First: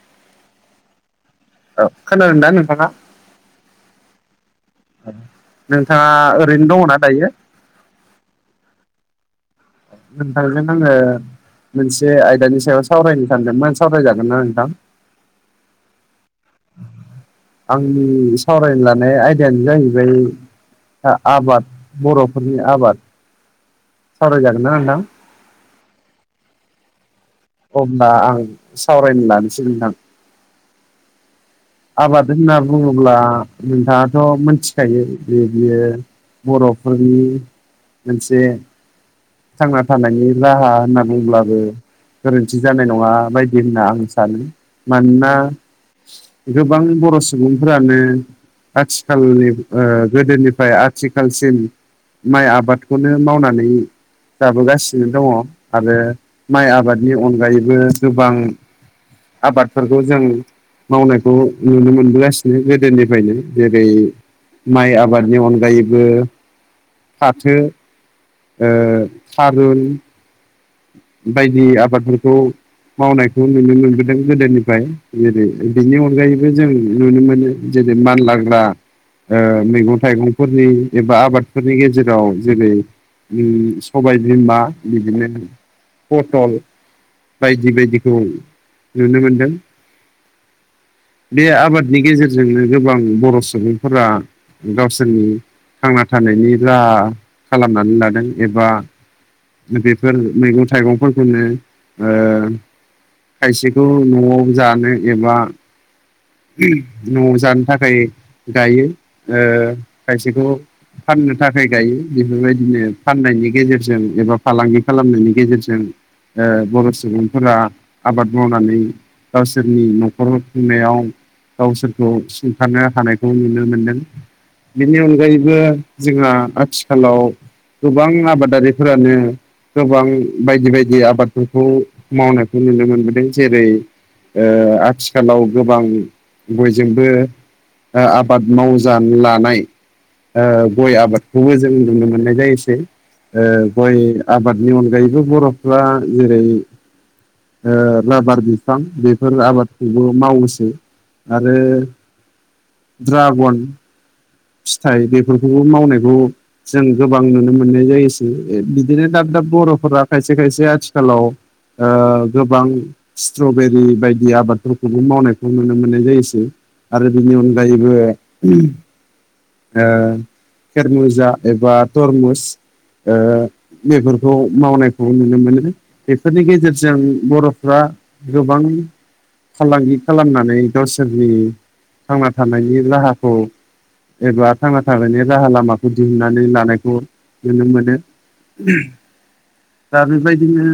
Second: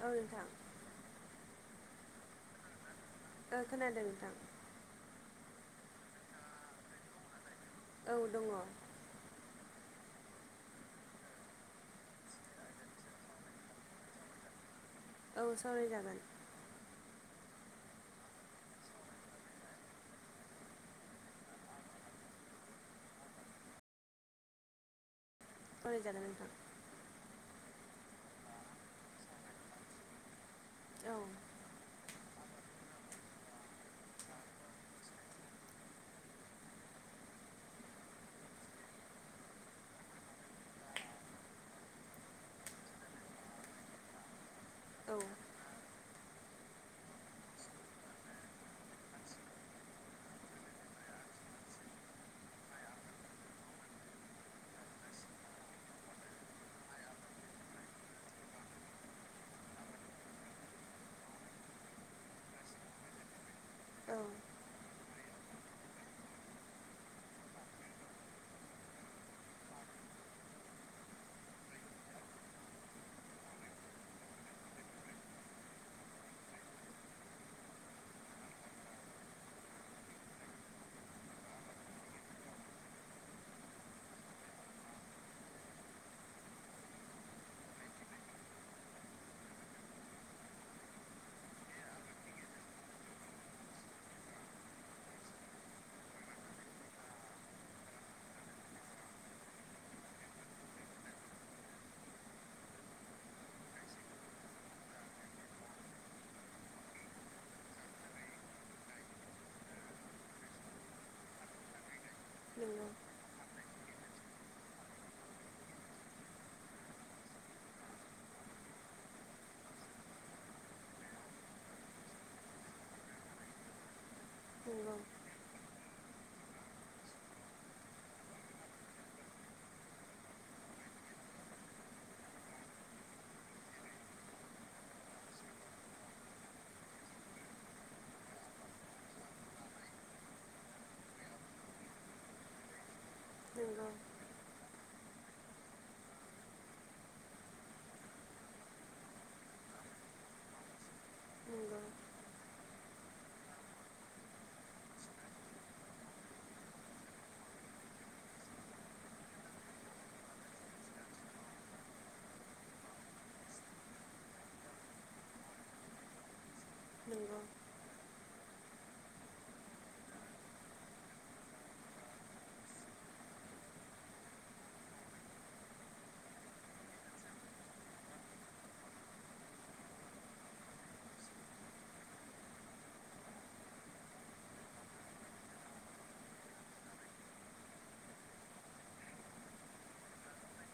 औ नोंथां औ खोनादोंना नोंथाङा? ओ खोनादों नोंथां। नोंथाङा ओरैनो दङना दायो? औ दङ। नोंथांजों आङो मोनसे आयदानि सायाव सावरायनो थांगोन नों सावरायजागोन ना नोंथां? औ सावरायजागोन। आंनि सावरायनो लानाय आयदायानो जाहैबाय आ-आबाद बर'फोरनि आबाद सावराय जागोन ना नोंथां? औ जागोन नोंथां। होमब्ला आं सावरायनो लानोसै नोंथां। औ [inaudible] होनना बुङोब्ला नोंथाङाथ' मिथिखायो बे बियो बर'फोरनि मोनसे थांना थानायनि राहा होनना बुंब्लाबो गोरोन्थि जानाय नङा बायदि होनना आं सानो औ मानोना गोबां बर' सुबुंफोरानो आथिखालनि ओ गोदोनिफ्राय आथिखालसिम माइ आबादखौनो मावनानै जाबोगासिनो दङ आरो माइ आबादनि अनगायैबो गोबां आबादफोरखौ जों मावनाय खौ नुनो मोनबोगासिनो गोदोनिफ्रायनो जेरै औ माइ आबादनि अनगायैबो फाथो ओ थारुन बायदि आबादफोरखौ मावनायखौ नुनो मोनबोदों गोदोनिफ्राय गोदो बिनि अनगायैबो जों नुनो मोनो जे बै मानलाग्रा ओ मैगं थाइगंफोरनि एबा आबादफोरनि गेजेराव जेरै उम सबाय बिमा बिदिनो पटल बायदि बायदिखौ नुनो मोनदों। [inaudible] बे आबादनि गेजेरजोंनो गोबां बर' सुबुंफोरा गावसोरनि थांना थानायनि राहा खालामनानै लादों एबा बेफोर मैगं थाइगंफोरखौनो खायसेखौ न'आव जानो एबा न'आव जानो थाखाय गायो ओ खायसेखौ फाननो थाखाय गायो बेफोरबायदिनो नंगौ फाननायनि गेजेरजों एबा फालांगिफोर खालामनायनि गेजेरजों ओ बर' सुबुंफोरा आबाद मावनानै गावसोरनि न'खर खुंनायाव गावसोरखौ सुंथानो हानायखौ नुनो मोनदों। बेनि अनगायैबो जोंहा आथिखालाव गोबां आबादारिफोरानो गोबां बायदि बायदि आबादफोरखौ मावनायखौ नुनो मोनबोदों जेरै ओ आथिखालाव गोबां बयजोंबो ओ आबाद मावजानो लानाय गय आबादखौबो जों नुनो मोननाय जायोसै नंगौ नंगौ गय -बादनि अनगायैबो बर'फ्रा जेरै राबार ओ बिफां बेफोर आबादखौबो मावोसै। आरो नंगौ ड्रागन फिथाइ बेफोरखौबो मावनायखौ जों गोबां नुनो मोननाय जायोसै बिदिनो दाब दाब दा बर'फोरा खायसे खायसे आथिखालाव गोबां स्ट्रबेरि बायदि आबादफोरखौबो मावनायखौ नुनो मोननाय जायोसै। आरो बिनि नंगौ अनगायैबो ओ खेरमुजा एबा तरमुस ओ बेफोरखौ मावनायखौ नुनो मोनो बेफोरनि गेजेरजों बर'फ्रा गोबां फालांगि खालामनानै गावसोरनि थांना थानायनि राहाखौ एबा थांना थानायनि राहा लामाखौ दिहुननानै लानायखौ नुनो मोनो। दा बेबायदिनो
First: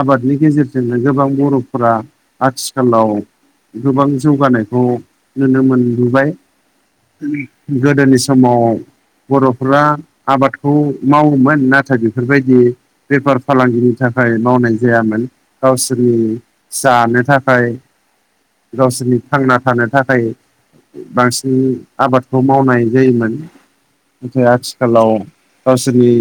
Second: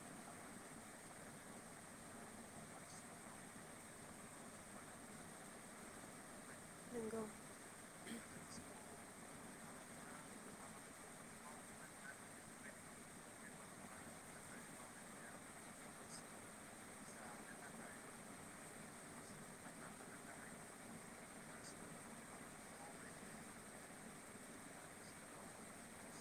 आबादनि गेजेरजोंनो गोबां बर'फोरा आथिखालाव गोबां जौगानायखौ नुनो मोनबोबाय। नोंगौ गोदोनि समाव बर'फोरा आबादखौ मावोमोन नाथाय बेफोरबायदि बेफार फालांगिनि था खाय मावनाय जायामोन गावसोरनि जानो थाखाय गावसोरनि थांना थानो थाखाय बांसिन आबादखौ मावनाय जायोमोन नाथाय आथिखालाव गावसोरनि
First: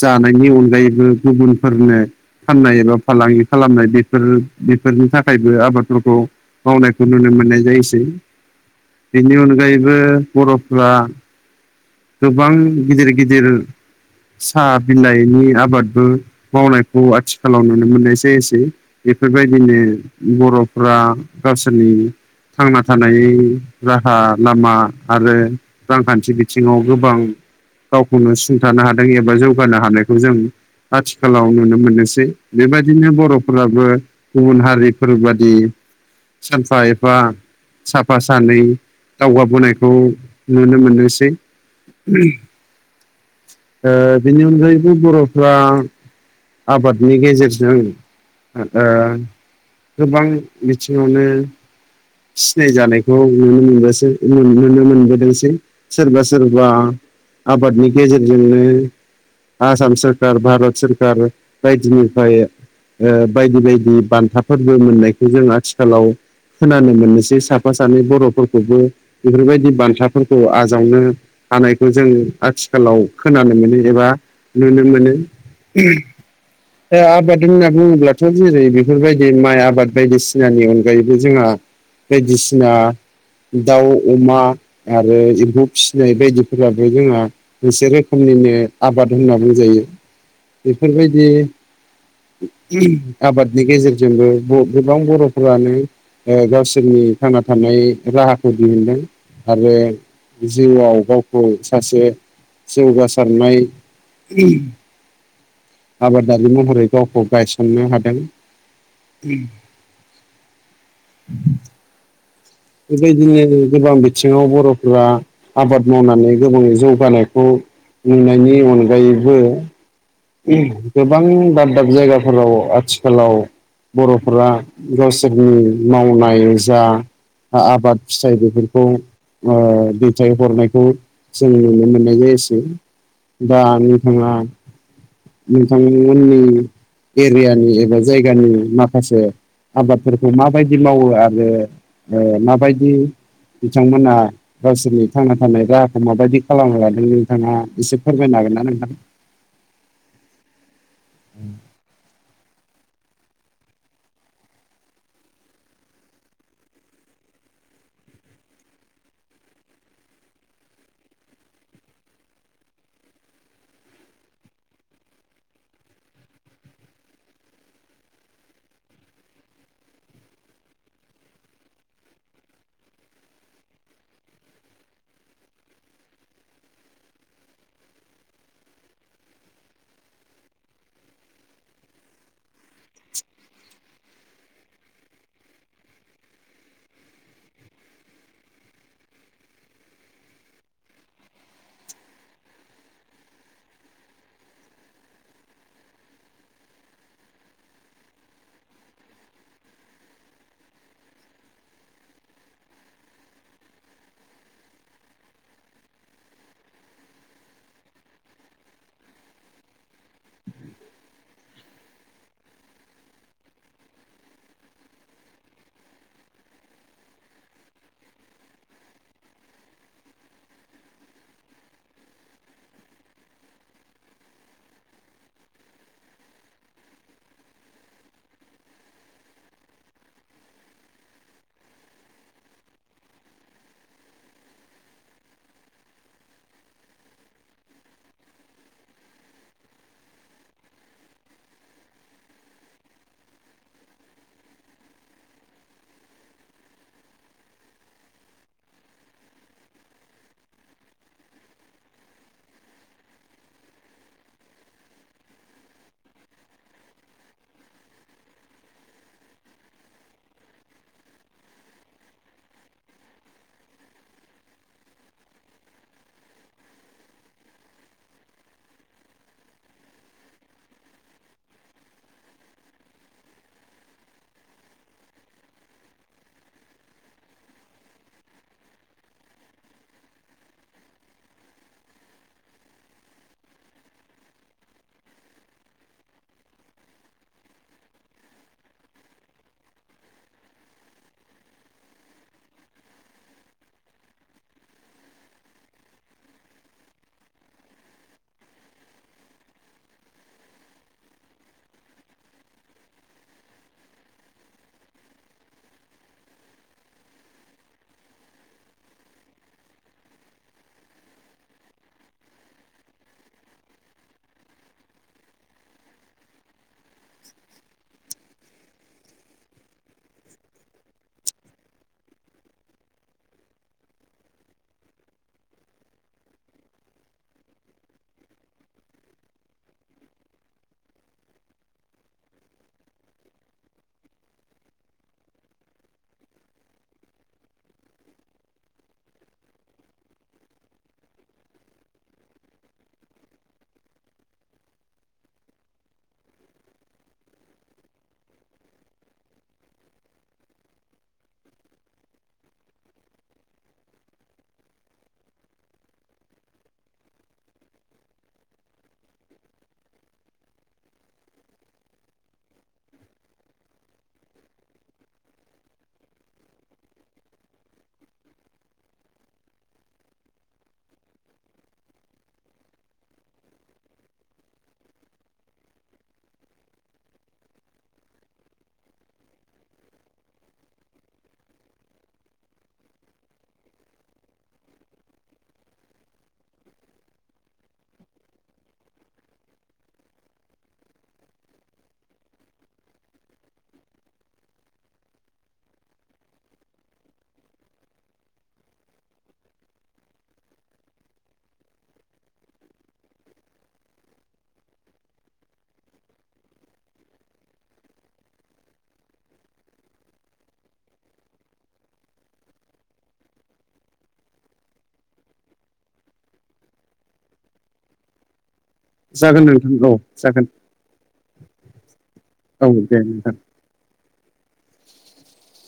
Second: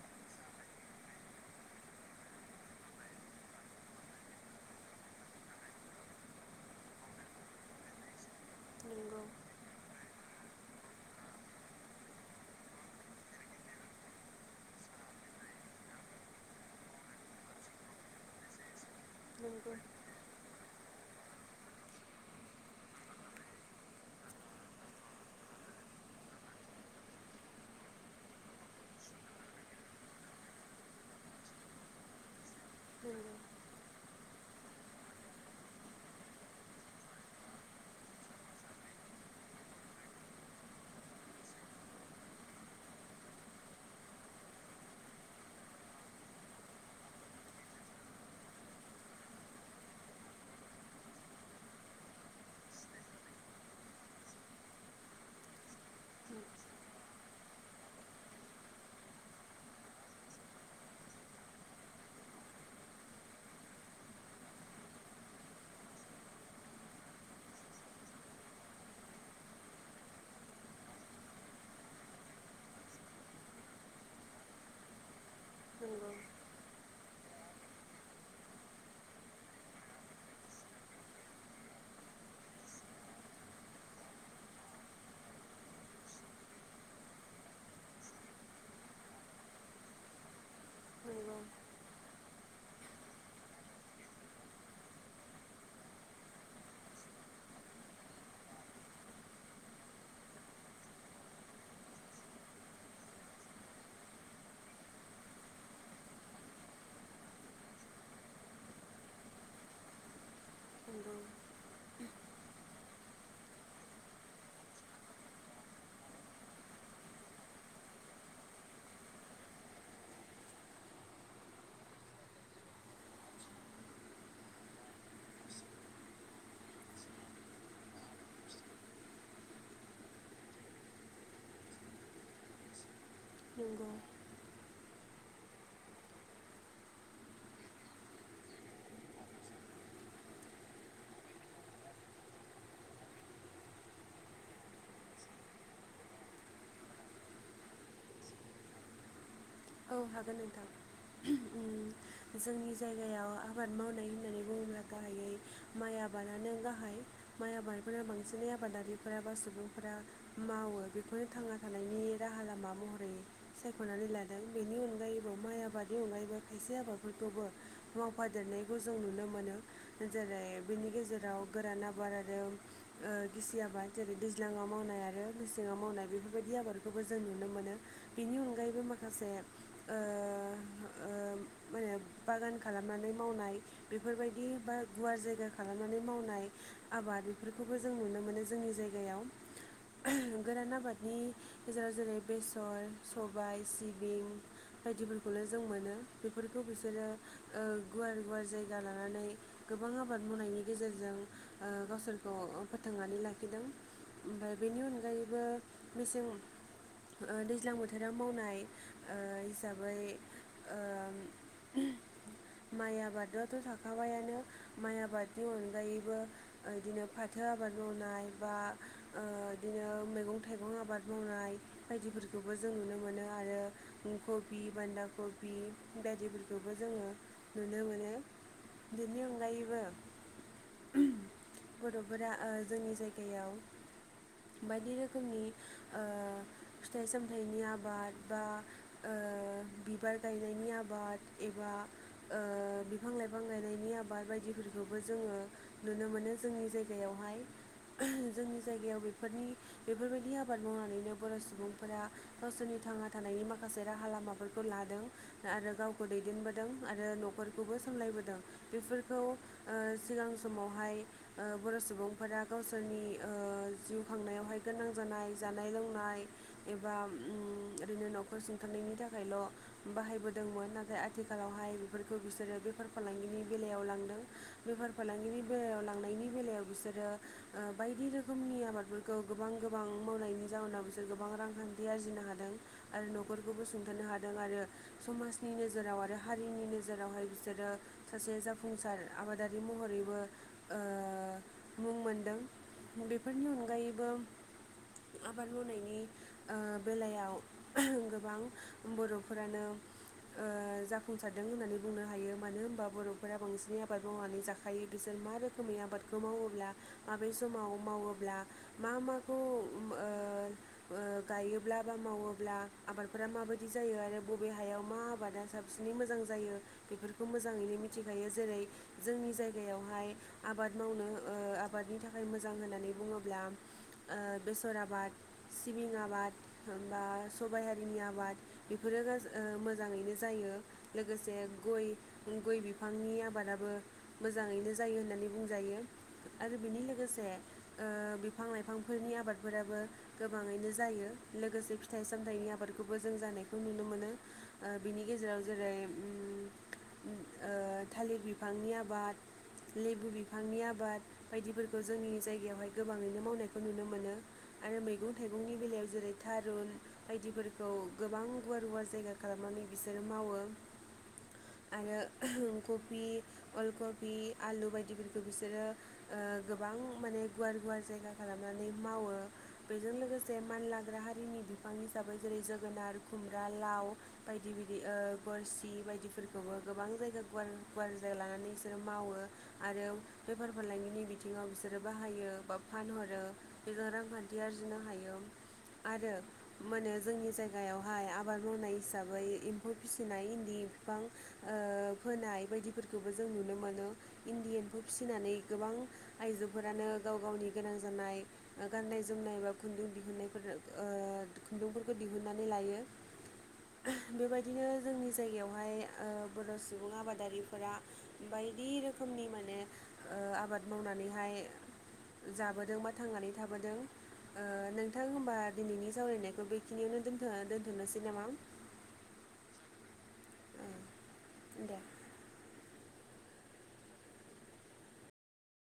जानायनि अनगायैबो गुबुनफोरनो फाननाय एबा फालांगि खालामनाय बेफोरनि थाखायबो आबादफोरखौ मावनायखौ नुनो मोननाय जायोसै बेनि अनगायैबो बर'फ्रा गोबां गिदिर गिदिर साहा बिलाइनि आबादबो मावनायखौ आथिखालाव नुनो मोननाय जायोसै। नंगौ बेफोरबायदिनो बर' -फ्रा गावसोरनि थांना थानायनि राहा लामा आरो रांखान्थि बिथिङाव गोबां गावखौनो सुंथानो हादों एबा जौगानो हानायखौ जों आथिखालाव नुनो मोननोसै। बेबायदिनो नंगौ बर'फोराबो गुबुन हारिफोर बादि सानफा एफा साफा सानै दावगाबोनायखौ नुनो मोनोसै। ओ बेनि अनगायैबो बर'फ्रा आबादनि गेजेरजों ओ गोबां बिथिङावनो सिनाय जानायखौ नुनो मोनगासि नुनो मोनबोदोंसै सोरबा सोरबा आबादनि गेजेरजोंनो आसाम सोररखार भारत सोरखार बायदिनिफ्राय ओ बायदि बायदि बान्थाफोरबो मोननायखौ जों आथिखालाव खोना -नो मोननोसै साफा सानै बर'फोरखौबो बेफोरबायदि बान्थाफोरखौ आजावनो हानाय जों आथिखालाव खोनानो मोनो एबा नुनो मोनो उ नंगौ [unintelligible] आबाद होनना बुङोब्लाथ' जेरै बेफोरबायदि माइ आबाद बायदिसिनानि अनगायैबो जोंहा। बायदिसिना दाउ अमा आरो एम्फौ फिसिनाय बायदिफोराबो जोंहा मोनसे रोखोमनि नो आबाद होनना बुंजायो बेफोरबायदि नंगौ नंगौ आबादनि गेजेरजोंबो गोबां बर'फोरानो ओ गावसो रनि थांना थानाय राहाखौ दिहुनदों आरो जिउआव गावखौ सासे जौगासारनाय आबादारि महरै गावखौ गायसननो हादों। उम नंगौ बेबायदिनो गोबां बिथिङाव बर'फोरा आबाद मावनानै गोबां जौगानायखौ नुनायनि अनगायैबो गोबां दाब दाब जायगाफोराव आथिखालाव बर'फोरा गावसोरनि मावनाय जा आबाद फिथाइ बेफोरखौ ओ दैथायहरनायखौ जों नुनो मोननाय जायोसै। दा नंगौ नोंथाङा नोंथां मोननि एरियानि एबा जायगानि माखासे आबादफोरखौ माबायदि मावो आरो ओ माबायदि बिथांमोना गावसोरनि थांना थानाय राहाखौ माबायदि खालामना लादों नोंथाङा एसे फोरमायना हागोन ना नोंथां। औ हागोन नोंथां। उम जोंनि जायगायाव आबाद मावनाय होननानै बुङोब्ला गाहायै माइ आबादानो गाहाय। माइ आबादफोरा बांसिनै आबादारिफोरा बा सुबुंफोरा मावो बेखौनो थांना थानायनि राहा लामा महरै सायख'नानै ला [inaudible] बिनि अनगायैबो खायसे आबादफोरखौबो मावफादेरनायखौ जों नुनो मोनो जेरै नि गेजेराव गोरान आबाद आरो ओ गिसि आबाद जेरै दैज्लाङाव मावनाय आरो मेसेङाव मावनाय बेफोरबायदि आबादखौबो जों नुनो मोनो बेनि अनगायैबो मा खासे ओ ओ माहोनो बागान खालामनानै मावनाय बे फोरबायदि बा गुवार जायगा खालामनानै मावनाय आबाद बेफोरखौबो जों नुनो मोनो जोंनि जायगायाव। [inaudible] गोरान आबादनि गेजेराव जेरै बेसर सबायाइ सि [inaudible] बायदिफोरखौल' जों मोनो बेफोरखौ बिसोरो ओ गुवार गुवार जायगा लानानै गोबां आबाद मावनायनि गेजेरजों ओ गावसोरखौ फोथांनानै लाखिदों। ओमफाय बेनि अनगायैबो मेसें ओ दैज्लां बोथोराव मावनाय ओ हिसाबै ओ माइ आबादाथ' थाखाबायानो माइ आबादनि अनगायैबो बिदिनो फाथो आबाद मावनाय बा ओ बिदिनो मैगं थाइगं आबाद मावनाय बायदिफोरखौबो जों नुनो मोनो आरो कबि बान्दा कबि बायदिफोरखौबो जोङो नुनो मोनो। बिनि अनगायैबो गथ'फोरा ओ जोंनि जायगायाव बायदि रोखोमनि ओ फिथाइ सामथाइनि आबाद बा ओ [inaudible] बिबार गायनायनि आबाद एबा ओ बिफां लाइफां गायनायनि आबाद बायदि फोरखौबो जोङो नुनो मोनो जोंनि जायगायावहाय। जोंनि जायगायाव बेफोरनि बेफोरबायदि आबाद मावनानैनो बर' सुबुंफोरा गावसोरनि थांना थानायनि मा माखासे राहा लामाफोरखौ लादों आरो गावखौ दैदेनबोदों आरो न'खरखौबो सामलायबोदों। बेफोरखौ ओ सिगां समावहाय बर' सुबुंफोरा गावसोरनि ओ जिउ खांनायावहाय गोनां जानाय जानाय लोंनाय एबा ओरैनो न'खर थांनायनि थाखायल' बाहायबोदोंमोन नाथाय आथिखालावहाय बेफोरखौ बिसोरो बेफार फालांगिनि बेलायाव बेयाव लांदों बेफार फालांगनि बेलायाव लांनायनि बेलायाव बिसोरो बायदि रोखोमनि आबादफोरखौ गोबां गोबां मावनायनि जउनाव बिसोर गोबां रांखान्थि आरजिनो हादों आरो न'खर बेखौबो सुंथानो हादों आरो समाजनि नोजोराव आरो हारिनि नोजोरावहाय बिसोरो सासे जाफुंसार आबादारि महरैबो मुं मोनदों। बेफोरनि अनगायैबो आबाद मावनायनि ओ बेलायाव गोबां बर'फोरानो ओ जाफुंसारदों होननानै बुंनो हायो मानो होनबा बर'फोरा बांसिनै आबाद मावनानै जाखायो बिसोर मा रोखोमनि आबादखौ मावोब्ला माबे समाव मावोब्ला मा माखौ ओ ओगायोब्ला बा मावोब्ला आबादफोरा माबायदि जायो आरो बबे हायाव मा आबादा साबसिनै मोजां जायो बेफोरखौ मोजाङैनो मिथिग बायो जेरै जोंनि जायगायावहाय आबाद मावनो आबादनि थाखाय मोजां होननानै बुं ब्ला बेसर आबाद सिबिं आबादा सबाइ हारिनि आबाद बेफोरो मोजाङैनो जायो लोगोसे गय गय बिफांनि आबादाबो मोजाङैनो जायो होननानै बुंजायो आरो बेनि लोगोसे ओ बिफां लाइफांफोरनि आबादफोराबो गोबाङैनो जायो लोगोसे फिथाइ सामथाइनि आबादखौबो जों जानायखौ नुनो मोनो बिनि गेजेराव जेरै ओ थालिर बिफांनि आबाद लेबु बिफांनि आबाद बायदिफोरखौ जोंनि जायगायावहाय गोबाङैनो मावनायखौ नुनो मोनो। आरो मैगं थाइगंनि बेलायाव जेरै थारुन बायदिफोरखौ गोबां गुवार गुवार जायगा खालामनानै बिसोरो मावो। आरो कबि अल कबि आलु बायदिफोरखौ बिसोरो गोबां माने गुवार गुवार जायगा खालामनानै मावो बेजों लोगोसे मानलाग्रा हारिनि बि बिफां हिसाबै जेरै जोगोनार खुमब्रा लाव बायदि बायदि गोरसि बायदिफोरखौबो गोबां जायगा गुवार गुवार जायगा लानानै बिसोरो मावो आरो बेफार फालांगिनि बिथिङाव बि बिसोरो बाहायो बा फानहरो बेजों रांखान्थि आरजिनो हायो आरो मोनो जोंनि जायगायावहाय आबाद मावनाय हिसाबै एम्फौ फिसिनाय इन्दि बिफां ओ फोनाय बायदिफोरखौबो जों नुनो मोनो इण्डियानखौ फिसिनानै गोबां आइजो फोरानो गाव गावनि गोनां जानाय गाननाय जोमनाय बा खुन्दुं दिहुननायफोर ओ खुन्दुंफोरखौ दिहुनन्नानै लायो। बेबायदिनो जोंनि जायगायावहाय बर' सुबुं आबादारिफोरा बाय बायदि रोखोमनि माने आबाद मावनानैहाय जाबोदों बा थांनानै थाबोदों नोंथां होमबा दिनैनि सावरायनाय बेखिनियावनो दोनथ'नोसै नामा? जागोन नोंथां औ जागोन। दे। औ दे नोंथां